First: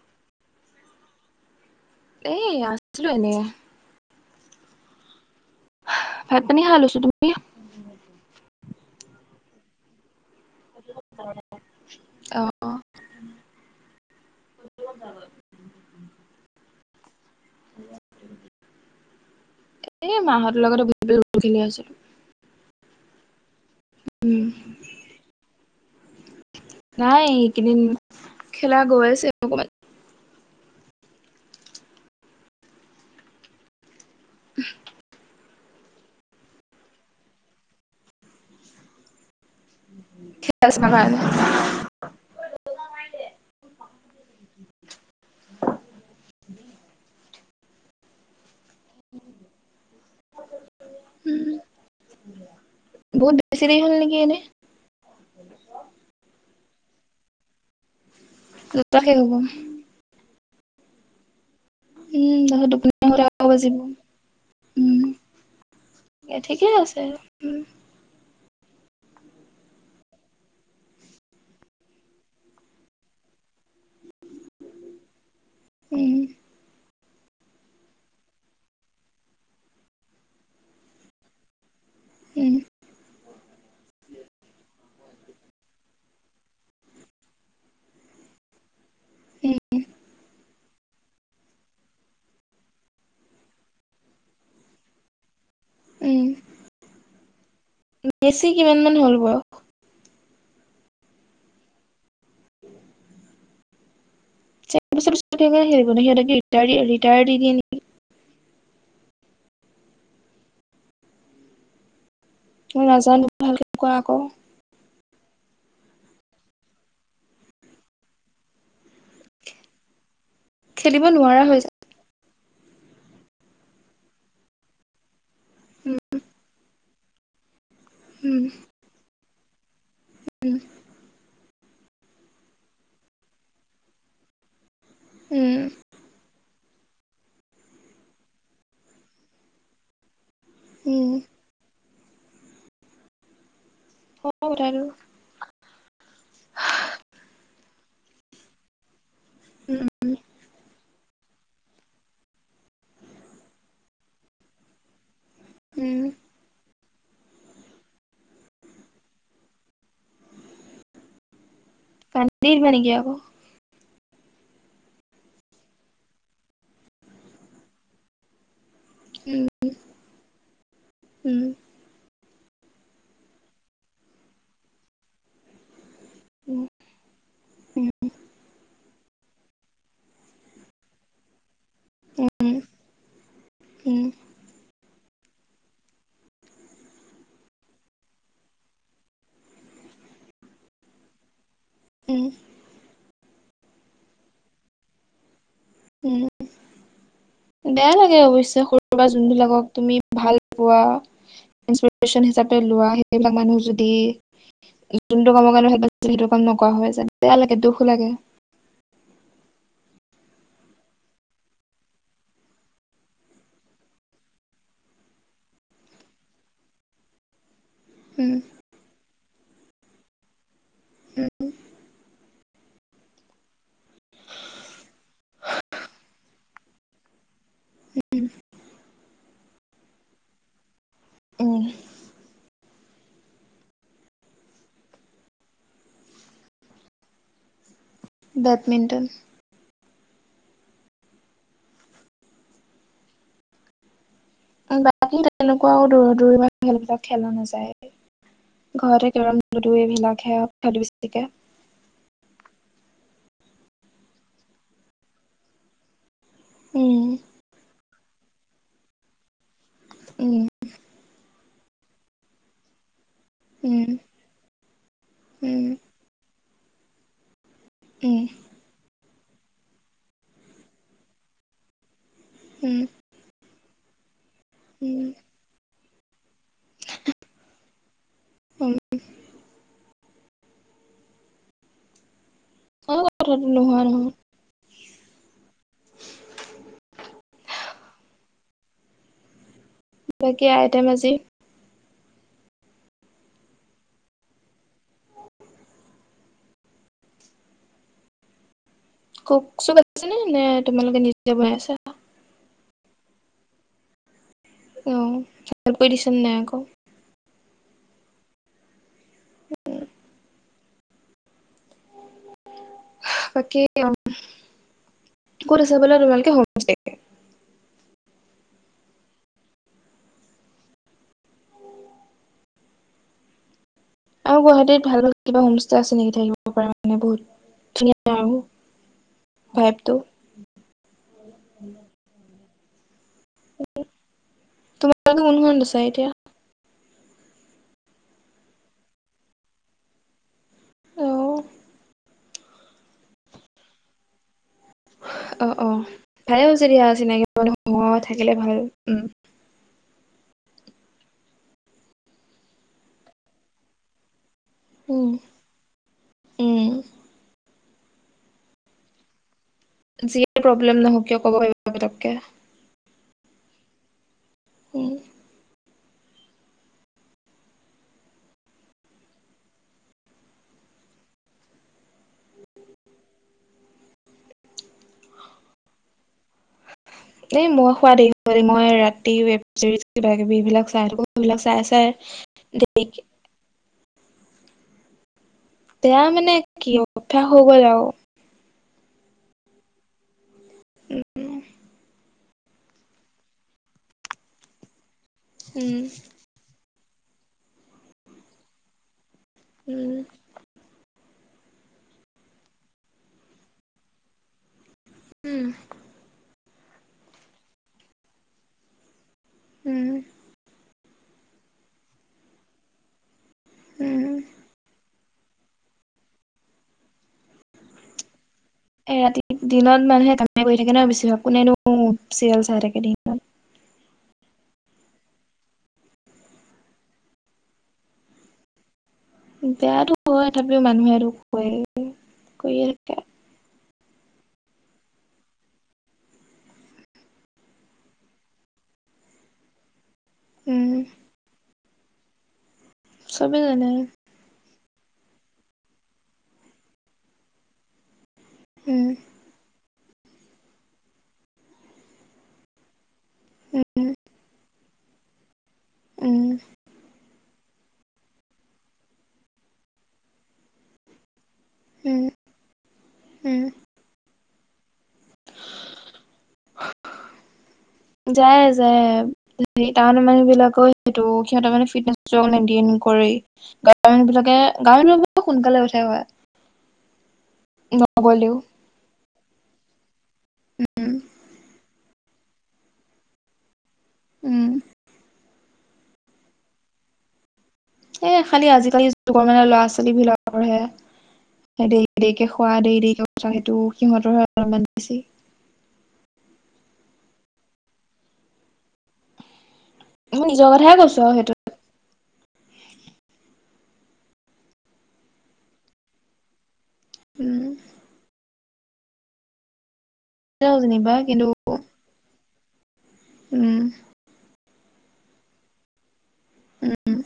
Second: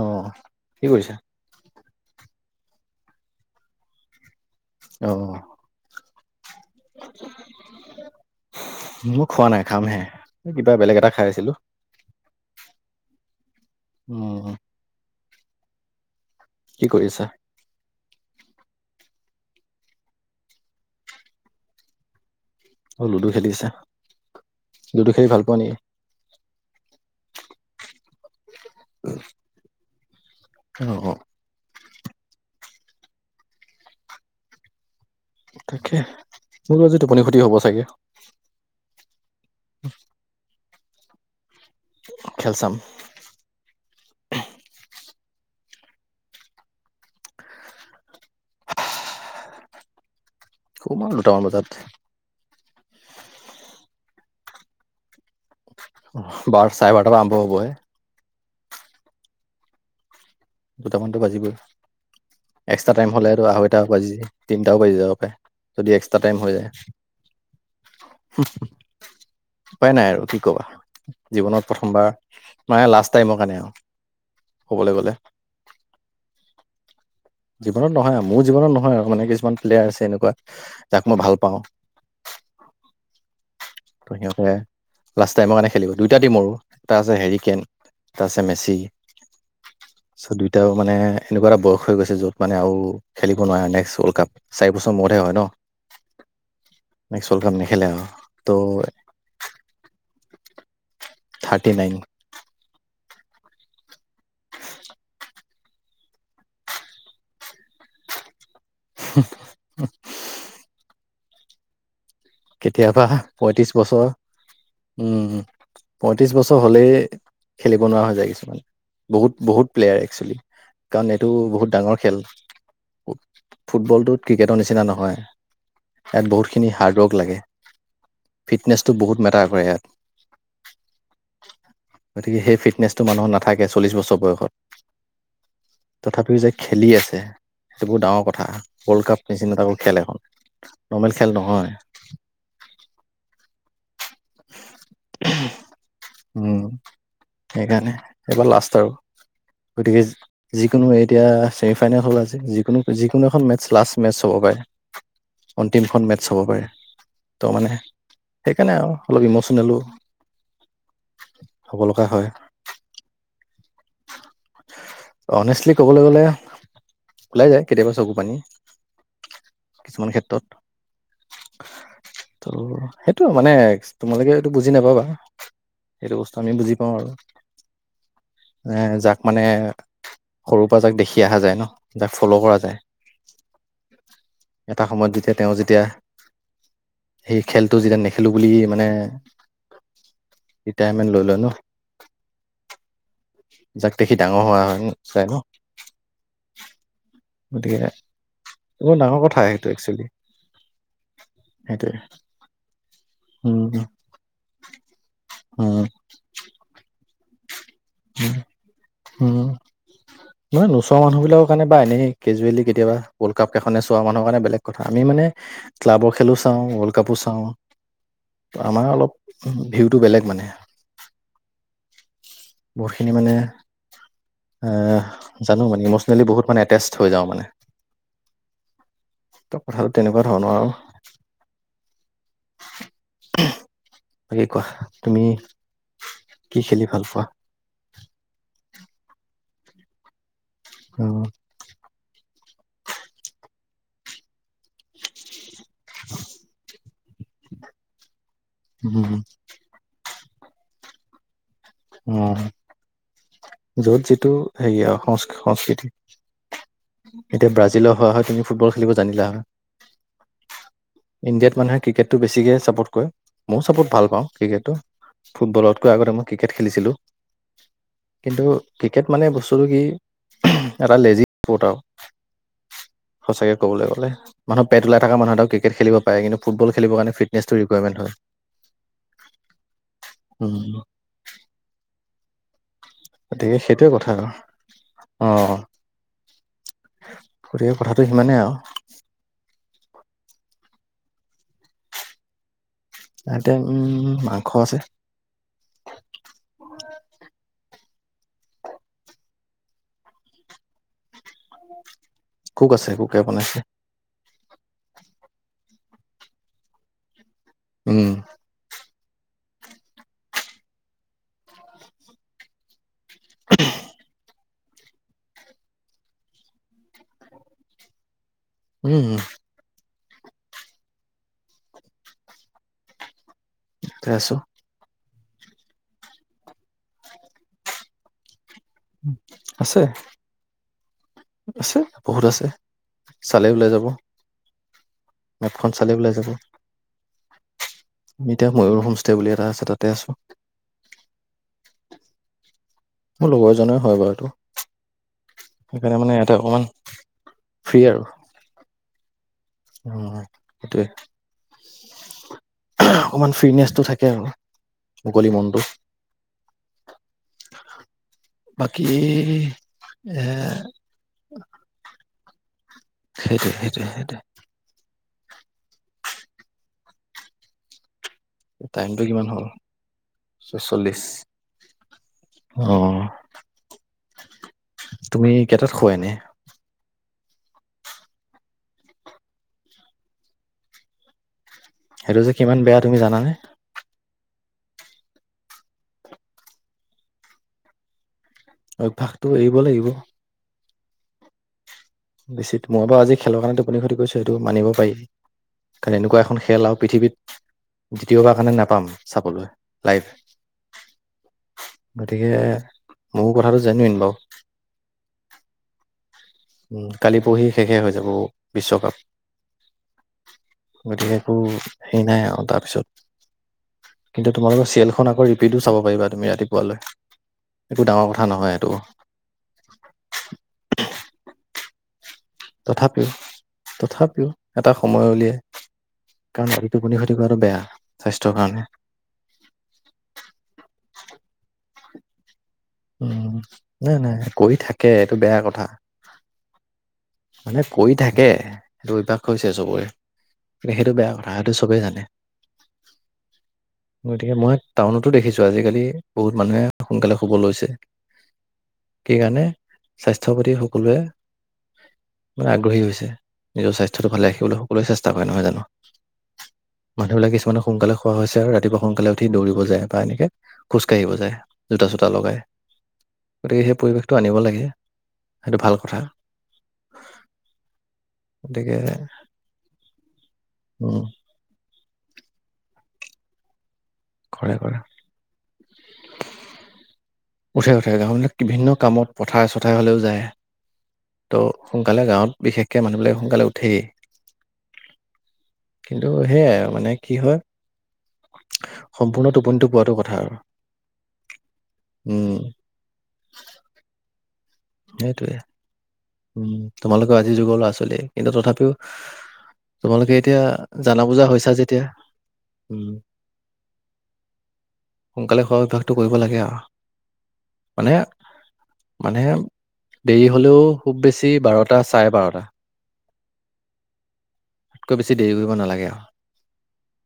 অ', কি কৰিছা? এ আছোঁ এনে অ'। ভাত পানী খাই লৈছোঁ তুমি। ময় খোৱা নাই কাম হে কিবা বেলেগ এটা খাই আছিলোঁ। অ [inaudible] কি কৰি আছা। [inaudible] এ মাহঁৰ লগতে লুদু খেলি আছিলোঁ। অ', লুডু খেলিছা উম লুডু খেলি ভাল পোৱা নেকি। নাই এইকেইদিন খেলা গৈ আছে অকমান। অ', অ'। [unintelligible] তাকে মোৰ আজি টোপনি ক্ষতি হ'ব চাগে। খ আছ ম কাৰলেে [unintelligible] খেলচাম। হ [unintelligible] দুটামান বজাত বহুত বেছি দেৰি হ'ল নেকি এনে। বাৰ চাই বাৰটা আৰম্ভ হ'বই। দুটাকে শেষ হ'ব। দুটামানতো বাজিবই। উম তাৰপিছত টোপনি এক্সট্ৰা টাইম আহোতে আকৌ হ'লেতটো বাজিব আঢ়ৈটা বাজি তিনিটাও বাজি যাব পায় যদি এক্সট্ৰা টাইম হৈ যায়। চ [unintelligible] [inaudible] উপায় নাই আৰু কি কবা জীৱনত প্ৰথমবাৰ মে লাষ্ট টাইমৰ কাৰণে আৰু ক'বলৈ গ'লে। উম। জীৱনত নহয় আৰু মোৰ জীৱনত নহয় আৰু মানে কিছুমান প্লেয়াৰ আছে এনেকুৱা যাক মই ভাল পাওঁ। উম। ত সিহঁতে লাষ্ট টাইমৰ কাৰণে খেলিব দুইটা দিম আৰু এটা আছে হেৰি কেন তাৰছে মেচি চ দুইটাও। মানে এনেকুৱা এটা বয়স হৈ গৈছে য'ত মানে আৰু খেলিব নোৱাৰে নেক্সট ৱৰ্ল্ড কাপ চাৰি বছৰ মূৰতহে হয় ন। উম নেক্স ৱ'ল্ড কাপ নেখেলে আৰু। উম বেছি কিমান মান ত' হ'ল বাৰু। Thirty nine. চাৰ বছৰ পিছিত সহতকৰি ৰিটাৰ দি দিয়ে। হ হ। মই কেতিয়াবা নাজানো ভালকে পয়ত্ৰিশ কোৱা বছৰ। আকৌ উম পয়ত্ৰিশ বছৰ হলেই খেলিব নোৱাৰা হৈ যায় কিছুমানে। বহুত বহুত প্লেয়াৰ আহিছে খেলিব কাৰণ এইটো নোৱাৰা হৈ যায় বহুত ডাঙৰ খেল। ফুটবলটোত ক্ৰিকেটৰ নিচিনা নহয় উম ইয়াত বহুতখিনি হাৰ্ডৱৰ্ক। লাগে উম ফিটনেছটো বহুত মেটাৰ কৰে এয়াত। গতিকে সেই ফিটনেছটো মানুহ নাথাকে চল্লিছ বছৰ বয়সত। উম। তথাপিও যে খেলি আছে সেইটো বৰ ডাঙৰ কথা ৱৰ্ল্ড কাপ নিচিনাতাকৌ খেল এখন। উম নৰ্মেল খেল নহয়। অ অ জানো। উম সেইকাৰণে এইবাৰ লাষ্ট আৰু। উম গতিকে যিকোনো এতিয়া। এ ফাইনেল হ'ল আজি যিকোনো যিকোনো এখন মে লাষ্ট মেটছ হ'ব পাৰে। উম অন্তিমখন মেটছ হব পাৰে ত' মানে সেইকাৰণে আৰু। অলপ ইম'চনেলো হ'ব লগা হয়। কান্দি দিবা নেকি আকৌ অনেষ্টলি ক'বলৈ গ'লে ওলাই যায় কেতিয়াবা চকু পানী। উম কিছুমান ক্ষেত্ৰত উম ত' সেইটো মানে। তোমালোকে এইটো বুজি নাপাবা। সেইটো বস্তু আমি উম বুজি পাওঁ আৰু উম এ যাক মানে। সৰু পৰা যাক দেখি অহা যায় ন যাক ফল' উম কৰা যায়। উম এটা সময়ত যেতিয়া তেওঁ যেতিয়া সেই খেলটো যেতিয়া নেখেলো বুলি। মানে ৰিটাৰমেন্ট লৈ লয় ন। উম। যাক দেখি ডাঙৰ হোৱা চাই ন। উম। গতিকে বেয়া লাগে অৱশ্যে বৰ সৰু বা ডাঙৰ কথা সেইটো যোনবিলাকক তুমি একচুৱেলি ভাল পোৱা। সেইটোৱে ইৰেশচন হিচাপে লোৱা সেইবিলাক উম মানুহ যদি যোনটো কাম কাৰণ উম সেইবিলাক। যিহেতু কাম নকৰা হয় যায় বেয়া লাগে দুখ লাগে। উম। নহয় নোচোৱা মানুহ বিলাকৰ কাৰণে বা এনেই কেজুৱেলি কেতিয়া়বা ৱৰ্লড কাপ এখনে চোৱা মানুৰ কাৰণে বেলেগ। কথা আমি মানে ক্লাব খেলো চাওঁ ৱৰ্ল্ড কাপো চাওঁ। উম। আমাৰ অলপ ভিউটো বেলেগ মানে। উ উম। বহুতখিনি মানে আহ। জানো মানে ইমচনেলি বহুত মান এতেচ হৈ যাওঁ মানে। উম ত কথাটো তেনেকুৱা ধৰ ন আৰু। উম বাকী কোৱা তুমি কি খেলি ভাল পোৱা। বেডমিণ্টন। অ। বাকী তেনেকুৱা দৌৰা দৌৰি খেলবিলাক খেলা নাযায় উম ঘৰতে কে [unintelligible] এই বিলাক হেকে উম যত যিটো হেৰি আৰু সংস্ সংস্কৃতি উম এতিয়া ব্ৰাজিলৰ হয় হয় তুমি ফুটবল খেলিব জানিলা হয় উম ইণ্ডিয়াত মানুহে ক্ৰিকেটটো বেছিকে ছাপৰ্ট কৰে মই উম চাপত ভাল পাওঁ ক্ৰিকেটটো উম ফুটবলতকৈ আগতে মই ক্ৰিকেট খেলিছিলোঁ। উম কিন্তু ক্ৰিকেট মানে বস্তুটো কি এটা লেজি স্পৰ্ট আৰু উম সঁচাকে কবলৈ গ'লে মানুহ পেট ওলাই উম থকা মানুহ এটা ক্ৰিকেট খেলিব কিন্তু ফুটবল খেলিবৰ কাৰণে ফিটনেছটো ৰিকুইমেন্ট হয় অ কথাটো গতিকে নোহোৱা সেইটোয়ে নহয় কথা আৰু অ অ গতিকে কথাটো সিমানেই আৰু বাকী আইটেম আজি আইটেম উম মাংস আছে কুক চু ক আছে নে নে তোমালোকে নিজে বনাই আছা। কুক আছে কুকে বনাইছে। অ হেলভ কৰি দিছ নে নাই আকৌ উম বাকী ক'ত আছা বোলা তোমালোকে হোম উম আছে আৰু গুৱাহাটীত ভাল ভাল কিবা হোমষ্টে আছে নেকি থাকিব পাৰে মানে বহুত ধুনীয়া আৰু আছে ভাইবটো আছে বহুত আছে চালে ওলাই যাব তোমালোকে কোনখনত মেপখন আছা চালেই এতিয়া ওলাই যাব। এতিয়া ময়ুৰ হোমষ্টে বুলি এটা আছে তাতে আছোঁ। অ মোৰ লগৰ এজনে হয় বাৰুটো অ অ ভাল অকমান হৈছে দিয়া চিনাকি মানুহ ফ্ৰী থাকিলে ভাল উ অ সেইটোয়ে অকমান ফ্ৰীছনেচটো থাকে আৰু। উম মুকলি মনটো উম বাকী এ যিয়ে প্ৰব্লেম নহওক কিয় ক'ব পাৰিব পতককে সেইটো সেইটো সেইটোৱে ওহ টাইমটো কিমান হ'ল ছয়চল্লিশ অ তুমি কেইটাত শুৱা এনে এই মই শুৱা দেৰি হয় দেই মই ৰাতি উৱেবচেৰিচ কিবা কিবি এইবিলাক চাই থাকো সেইবিলাক চাই আছ' ছ [unintelligible] দে মানে বেয়া মানে কি অভ্যাস হৈ গ'ল আৰু অভ্যাসটো এৰিব লাগিব উম বেছিত মই বাৰু আজি খেলৰ কাৰণেত টোপনি ক্ষতি কৰিছোঁ সেইটো মানিব পাৰি উম কাৰণ এনেকুৱা এখন খেল আৰু পৃথিৱীত দ্বিতীয়বাৰ কাৰণে নাপাম চাবলৈ উম লাইফ গতিকে মোৰ কথাটো জেনুৱইন বাৰু উম উ কালি পঢ়হি শেষে হৈ যাব বিশ্বকাপ উম গতিকে একো হেৰি নাই আৰু তাৰপিছত উম কিন্তু তোমালোকৰ চিৰিয়েল খন ফোন আকৌ ৰিপিটো চাব পাৰিবা তুমি ৰাতিপুৱালৈ একো ডাঙৰ কথা নহয় এইটো। এ ৰাতি দিনত মানুহে কামে কৰি থাকে ন বেছিভাগ কোনেনো চেৰিৱেল চাই। থাকে তথাপিও তথাপিও এটা সময় উলিয়াই,,,, কাৰণ টুপনি খতি কৰাটো বেয়া স্বাস্থ্যৰ কাৰণে। বেয়াতো কয় থাকে তথাপিও মানুহে আৰু কয় কৰি উমঁ নাই নাই কৰি থাকে এইটো বেয়া কথা। মানে কৰি থাকে সেইটো অভ্যাস হৈছে চবৰে। উম সেইটো বেয়া কথা সটো চবেই জানে। চবেই জানে। গতিকে মই টাউন'তো দেখিছো আজিকালি বহুত মানুহে সোনকালে শুব লৈছে। উমঁ! কি কাৰণে স্বাস্থ্যৰ প্ৰতি সকলোৱে,,, মানে আগ্ৰহী হৈছে নিজৰ স্বাস্থ্যটো ভালে ৰাখিবলৈ সকলোৱে চেষ্টা কৰে নহয় জানো। উমঁ! মানুহবিলাকে কিছুমানে সোনকালে খোৱা হৈছে আৰু ৰাতিপুৱা সোনকালে উঠি দৌৰিব যায় বা এনেকে খোজ কাঢ়িব যায়। জোতা উম চোতা লগাই উম গতিকে সেই পৰিৱেশটো আনিব লাগে সেইটো ভাল কথা। যায় গতিকে যায় টাউনৰ মানুহ বিলাকো উম, সেইটো। সিহঁতে মানে ফিটনেছ দিন কৰেই বিলাকে কৰে কৰে। গাঁৱৰ মানুহবিলাকে সোনকালে উঠে হয়। উঠে উঠে নগলেও গাঁওবিলাক বিভিন্ন কামত পথাৰে চথাৰে হলেও যায়। উম ত' সোনকালে গাঁৱত বিশেষকে মানুহবিলাকে সোনকালে উঠেই। উমঁ! কিন্তু সেয়াই আও মানে কি হয়। এ খালি আজিকালিৰ সম্পূৰ্ণ যুগৰ মানে ল'ৰা টোপনিটো পোৱাটো ছোৱালী কথা আৰু। বিলাকৰ হে,,, দেৰি দেৰিকে উম, খোৱা দেৰি দেৰিকে সেইটো সিহঁতৰ অলপমান বেছি। সেইটোৱে। উমঁ তোমালোকেও আজি যুগৰ ল'ৰা ছোৱালীয়ে কিন্তু তথাপিওঁ,,, তোমালোকে মই এতিয়া নিজৰ কথাই কৈছো জানা আৰু বুজা সেইটো হৈছা যেতিয়া। উমঁ সোনকালে খোৱা অভ্যাসটো কৰিব লাগে আৰু। উম মানে মানে দেৰি তেওঁ হলেও যেনিবা খুব কিন্তু বেছি,,, বাৰটা চাৰে বাৰটা। উমঁ! তাতকৈ বেছি দেৰি কৰিব নালাগে আৰু। উমঁ উমঁ!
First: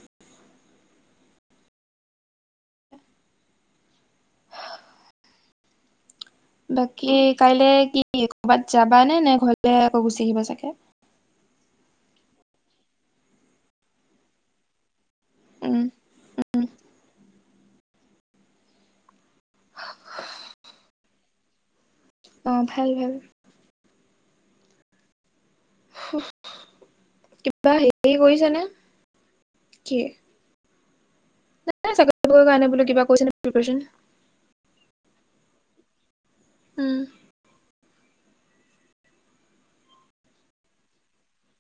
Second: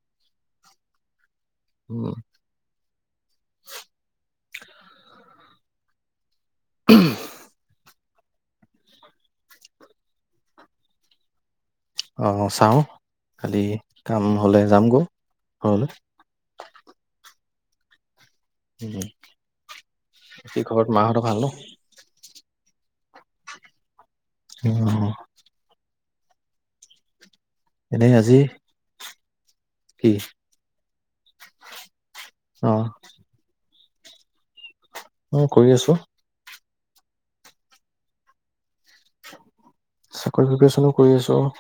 উমঁ! বাকী কাইলে কি কৰ'বাত যাবা নে নে ঘৰলে আকৌ গুচি আহিব চাগে। অঁ চাওঁ খালি কাম হ'লে যামগৈ ঘৰলৈ। উমঁ! হম হম কি খবৰ ঘৰত মাহঁতৰ ভাল ন। অঁ ভাল ভাল। উমঁ অহ। হোহ কিবা এনেই হেৰি আজি কৰিছে নে কি? চাকৰি অ কাৰণে বোলো কিবা কৰিছেনে প্ৰিপাৰেচন? উমঁ কৰি আছো। উমঁ! চাকৰি প্ৰিপেৰচনো কৰি আছো আও।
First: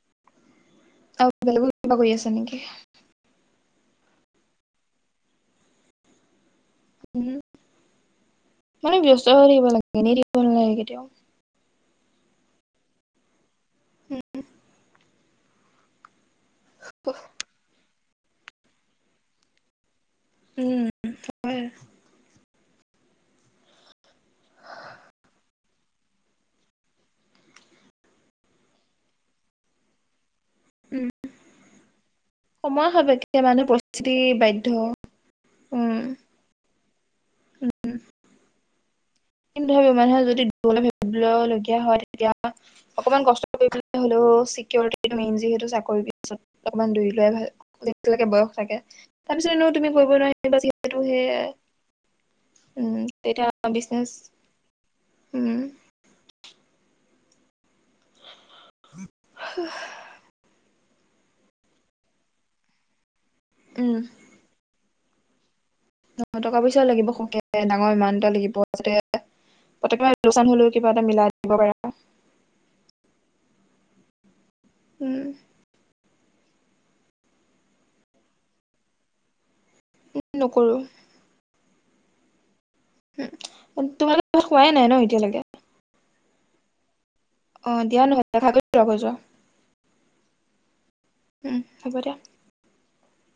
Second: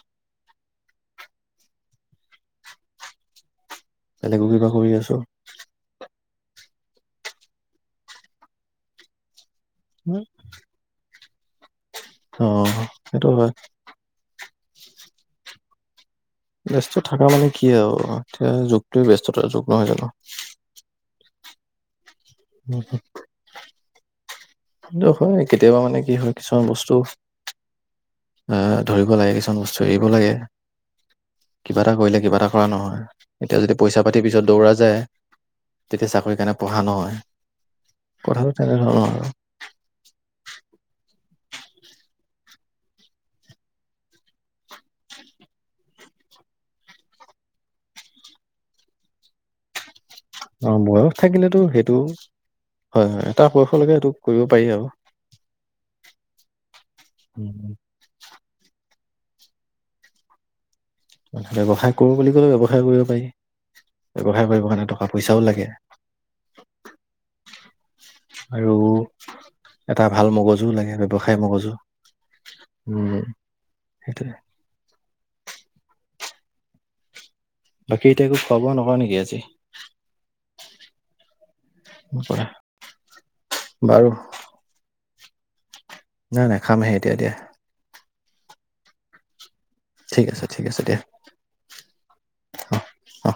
আৰু বেলেগো কিবা কৰি আছা নেকি। বেলেগো কিবা কৰি আছো। উম। মানে ব্যস্ত হৈ দিব লাগে এনেই থাকিব নালাগে কেতিয়াও। অ সেইটো হয়। ব্যস্ততা থকা মানে কি আউ এতিয়া যুগটোৱেই ব্যস্ততাৰ যুগ নহয় জানো। উম হয়। উম। সেটো হয় কেতিয়াবা মানে কি হয় কিছুমান বস্তু। আহ ধৰিব লাগে কিছুমান বস্তু এৰিব লাগে। উম কিবা এটা কৰিলে কিবা এটা কৰা সময় নহয়, সাপেক্ষে মানুহ এতিয়া যদি পৰিস্থিতি পইচা-পাতি পিছত বাধ্য দৌৰা যায়। উম তেতিয়া চাকৰি কাৰণে পঢ়া নহয়, কথাটো তেনেধৰণৰ আৰু। কিন্তু ধৰিব যদি মানুহে পাব লাগিয়া হয়। অকমান কষ্ট কৰিবলৈ হ'লেও চিকিউৰিটো মেইন যিহেতু চাকৰি পিছত অলমান দৌৰি লোৱাই ভাল। যিটো লগে বয়স থাকে তাৰপিছত এনেও। তুমি কৰিব নোৱাৰিলে বা অ', যিহেতু বয়স থাকিলেতো সেইটো সেয়াই হয়, হয়, এটা তেতিয়া বয়সলৈকে বিজনেছ। এইটো কৰিব পাৰি আৰু। হাঁ হ। ব্যৱসায় কৰোঁ বুলি ক'লে ব্যৱসায় কৰিব পাৰি। উম। ব্যৱসায় কৰিবৰ কাৰণে টকা পইচাও লাগে। অ টকা পইচাও লাগিব সকে ডাঙৰ ওমাউন্ত এটা লাগিব আৰু তাতে। এটা ভাল মগজুও কিবা লাগে এটা মিলাই ব্যৱসায় দিব মগজু। পাৰা। উম, সেইটোৱে। উম। বাকী এতিয়া একো খোৱা-বোৱা নহয় নেকি আজি। নকৰোঁ। কৰা। উম তোমালোক খোৱাই নাই ন এতিয়ালৈকে। নাই নাই খামহে এতিয়া দিয়া। অ দিয়া নহ'লে খাগৈ যোৱা গৈ যোৱা। ঠিক আছে ঠিক আছে দিয়া। উম, হ'ব দিয়া। অ'।